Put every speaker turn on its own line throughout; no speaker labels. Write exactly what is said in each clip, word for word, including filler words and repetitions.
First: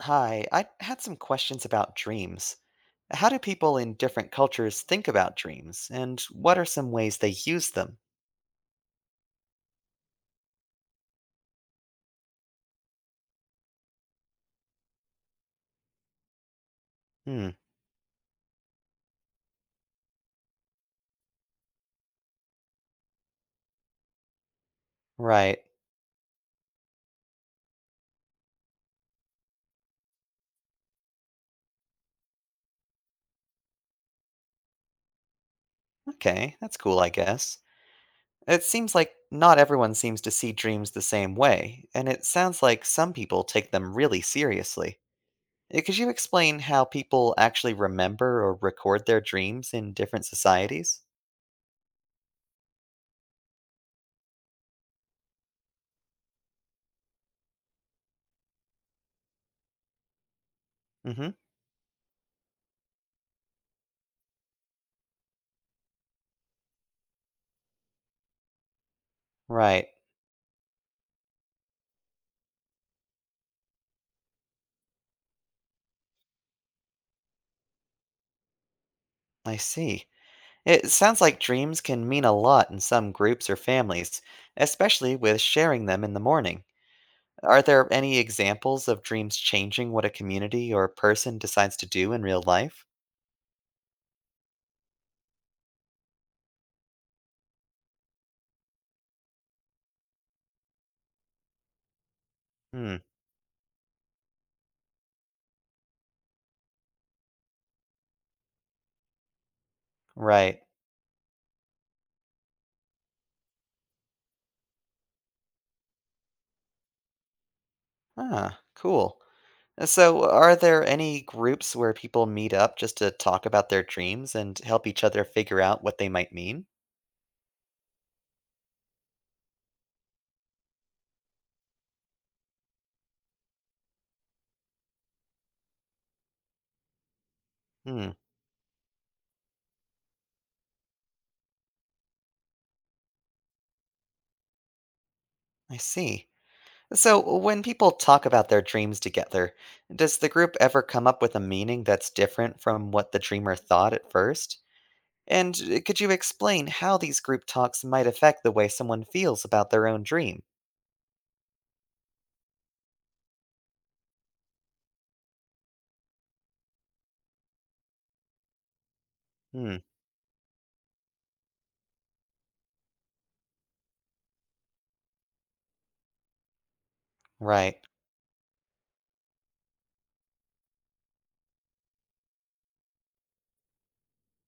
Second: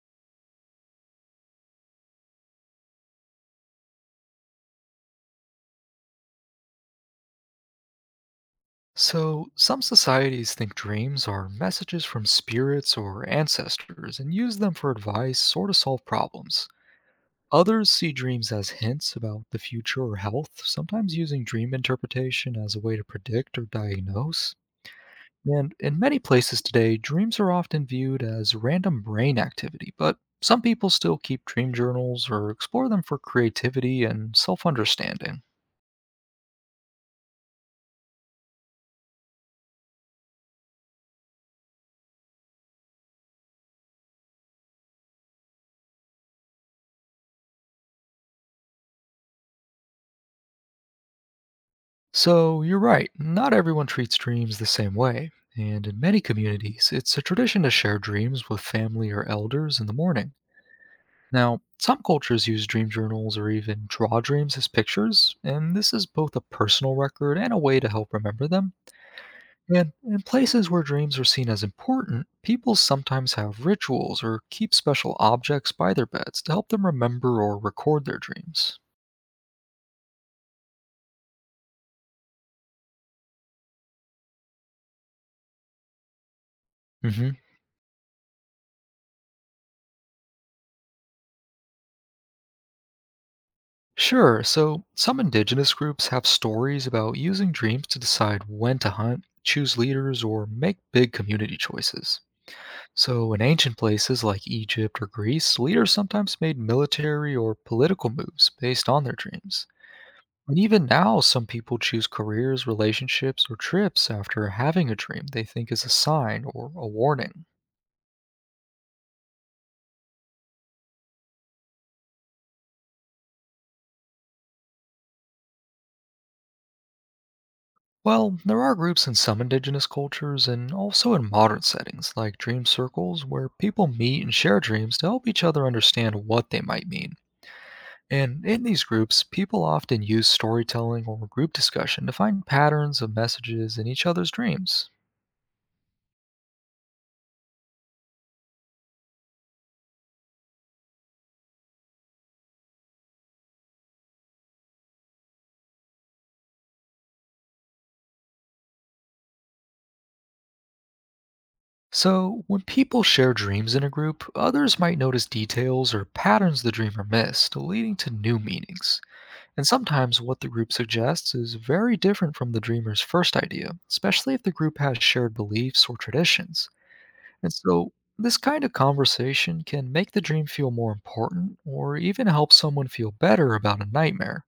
Hi, I had some questions about dreams. How do people in different cultures think about dreams, and what are some ways they use them?
So, some societies think dreams are messages from spirits or ancestors and use them for advice or to solve problems.
Hmm,
Others see dreams as hints about the future or health, sometimes using dream interpretation as a way to predict or diagnose.
right.
And in many places today, dreams are often viewed as random brain activity, but some people still keep dream journals or explore them for creativity and self understanding.
Okay, that's cool, I guess. It seems like not everyone seems to see dreams the same way, and it sounds like some people take them really seriously. Uh, Could you explain how people actually remember or record their dreams in different societies?
So, you're right, not everyone treats dreams the same way, and in many communities, it's a tradition to share dreams with family or elders in the morning.
Mm hmm,
Now, some cultures use dream journals or even draw dreams as pictures, and this is both a personal record and a way to help remember them.
right.
And in places where dreams are seen as important, people sometimes have rituals or keep special objects by their beds to help them remember or record their dreams.
I see. It sounds like dreams can mean a lot in some groups or families, especially with sharing them in the morning.
Mm-hmm.
Are there any examples of dreams changing what a community or person decides to do in real life?
Sure. So, some indigenous groups have stories about using dreams to decide when to hunt, choose leaders, or make big community choices.
Hmm,
So, in ancient places like Egypt or Greece, leaders sometimes made military or political moves based on their dreams. And
right.
even now, some people choose careers, relationships, or trips after having a dream they think is a sign or a warning.
Ah, cool. Uh, So, are there any groups where people meet up just to talk about their dreams and help each other figure out what they might mean?
Well, there are groups in some indigenous cultures and also in modern settings like dream circles where people meet and share dreams to help each other understand what they might mean.
Hmm,
And in these groups, people often use storytelling or group discussion to find patterns of messages in each other's dreams.
I see. So, when people talk about their dreams together, does the group ever come up with a meaning that's different from what the dreamer thought at first? And uh, could you explain how these group talks might affect the way someone feels about their own dream?
So, when people share dreams in a group, others might notice details or patterns the dreamer missed, leading to new meanings. And
Hmm,
sometimes what the group suggests is very different from the dreamer's first idea, especially if the group has shared beliefs or traditions. And
right.
so, this kind of conversation can make the dream feel more important or even help someone feel better about a nightmare.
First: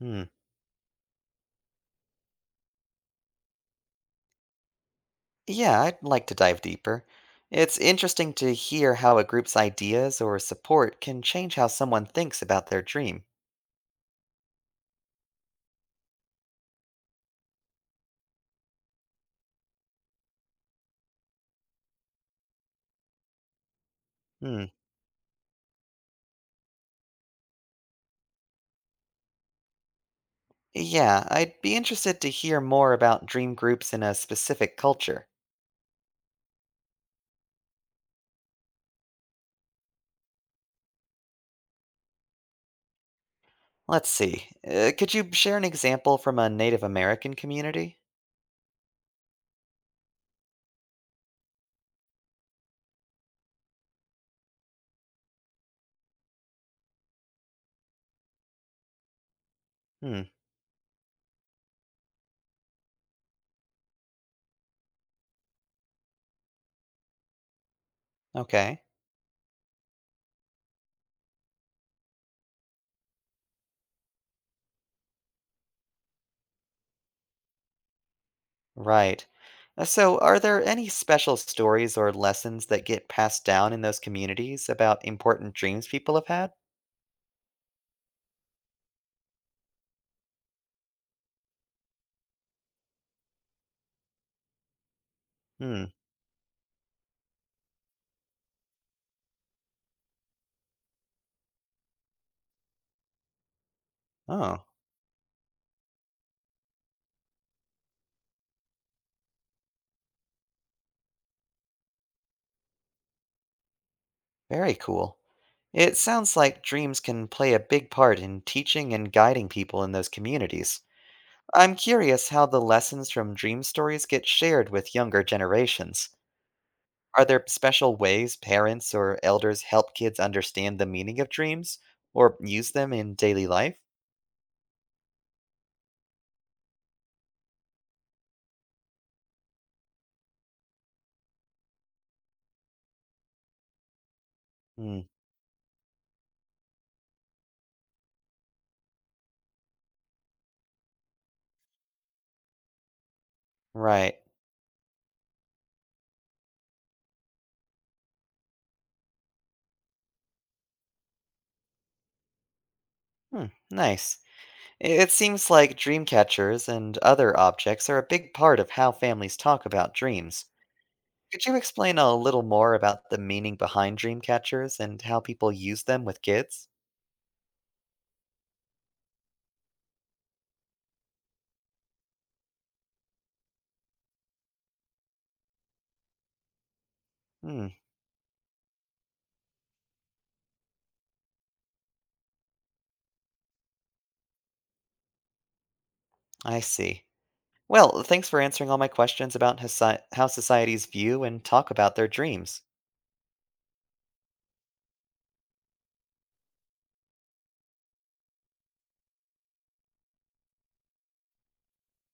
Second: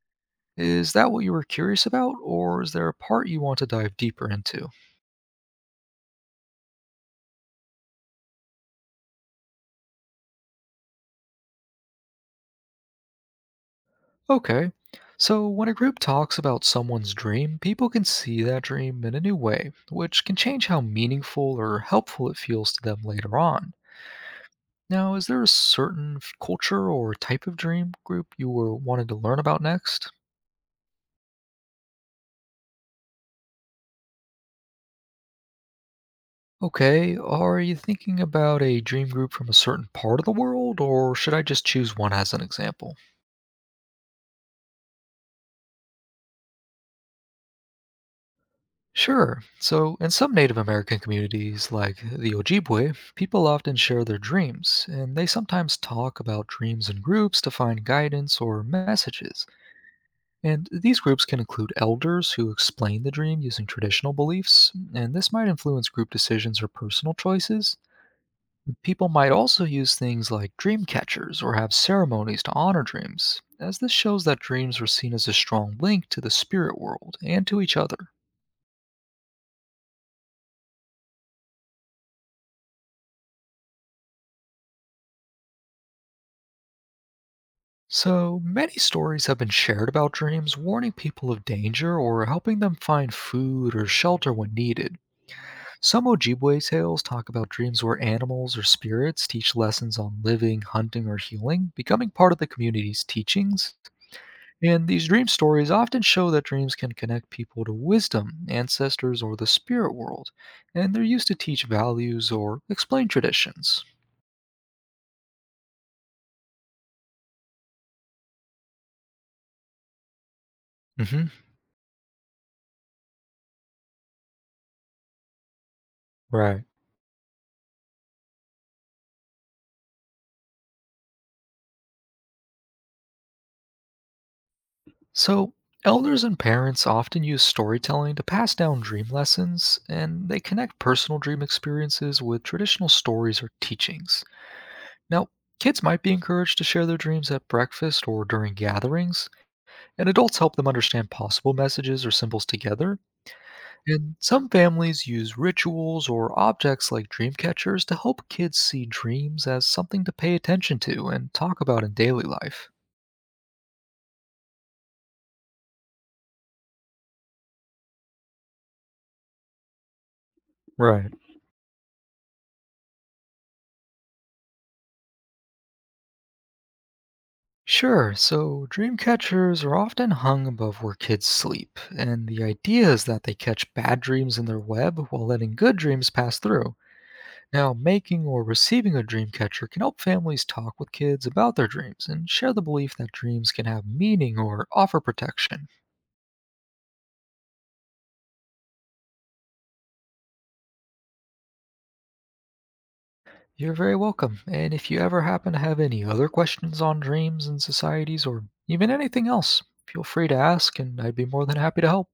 Hmm.
Is that what you were curious about, or is there a part you want to dive deeper into?
Yeah, I'd like to dive deeper. It's interesting to hear how a group's ideas or support can change how someone thinks about their dream.
Okay, so when a group talks about someone's dream, people can see that dream in a new way, which can change how meaningful or helpful it feels to them later on.
Hmm.
Now, is there a certain f- culture or type of dream group you were wanting to learn about next?
Yeah, I'd be interested to hear more about dream groups in a specific culture.
Okay, are you thinking about a dream group from a certain part of the world, or should I just choose one as an example?
Let's see. Uh, could you share an example from a Native American community?
Sure. So, in some Native American communities, like the Ojibwe, people often share their dreams, and they sometimes talk about dreams in groups to find guidance or messages.
Hmm,
And these groups can include elders who explain the dream using traditional beliefs, and this might influence group decisions or personal choices.
okay.
People might also use things like dream catchers or have ceremonies to honor dreams, as this shows that dreams were seen as a strong link to the spirit world and to each other.
Right. Uh, So, are there any special stories or lessons that get passed down in those communities about important dreams people have had?
So, many stories have been shared about dreams, warning people of danger or helping them find food or shelter when needed.
Hmm,
Some Ojibwe tales talk about dreams where animals or spirits teach lessons on living, hunting, or healing, becoming part of the community's teachings.
oh,
And these dream stories often show that dreams can connect people to wisdom, ancestors, or the spirit world, and they're used to teach values or explain traditions.
very cool. It sounds like dreams can play a big part in teaching and guiding people in those communities.
Hmm.
I'm curious how the lessons from dream stories get shared with younger generations.
Right.
Are there special ways parents or elders help kids understand the meaning of dreams or use them in daily life?
So, elders and parents often use storytelling to pass down dream lessons, and they connect personal dream experiences with traditional stories or teachings.
Hmm,
Now, kids might be encouraged to share their dreams at breakfast or during gatherings, and adults help them understand possible messages or symbols together. And
right.
some families use rituals or objects like dream catchers to help kids see dreams as something to pay attention to and talk about in daily life.
Hmm, nice. I- It seems like dream catchers and other objects are a big part of how families talk about dreams.
Right.
Could you explain a little more about the meaning behind dream catchers and how people use them with kids?
Sure, so dream catchers are often hung above where kids sleep, and the idea is that they catch bad dreams in their web while letting good dreams pass through.
Hmm,
Now, making or receiving a dream catcher can help families talk with kids about their dreams and share the belief that dreams can have meaning or offer protection.
I see. Well, thanks for answering all my questions about how soci- how societies view and talk about their dreams.
You're very welcome, and if you ever happen to have any other questions on dreams and societies or even anything else, feel free to ask and I'd be more than happy to help.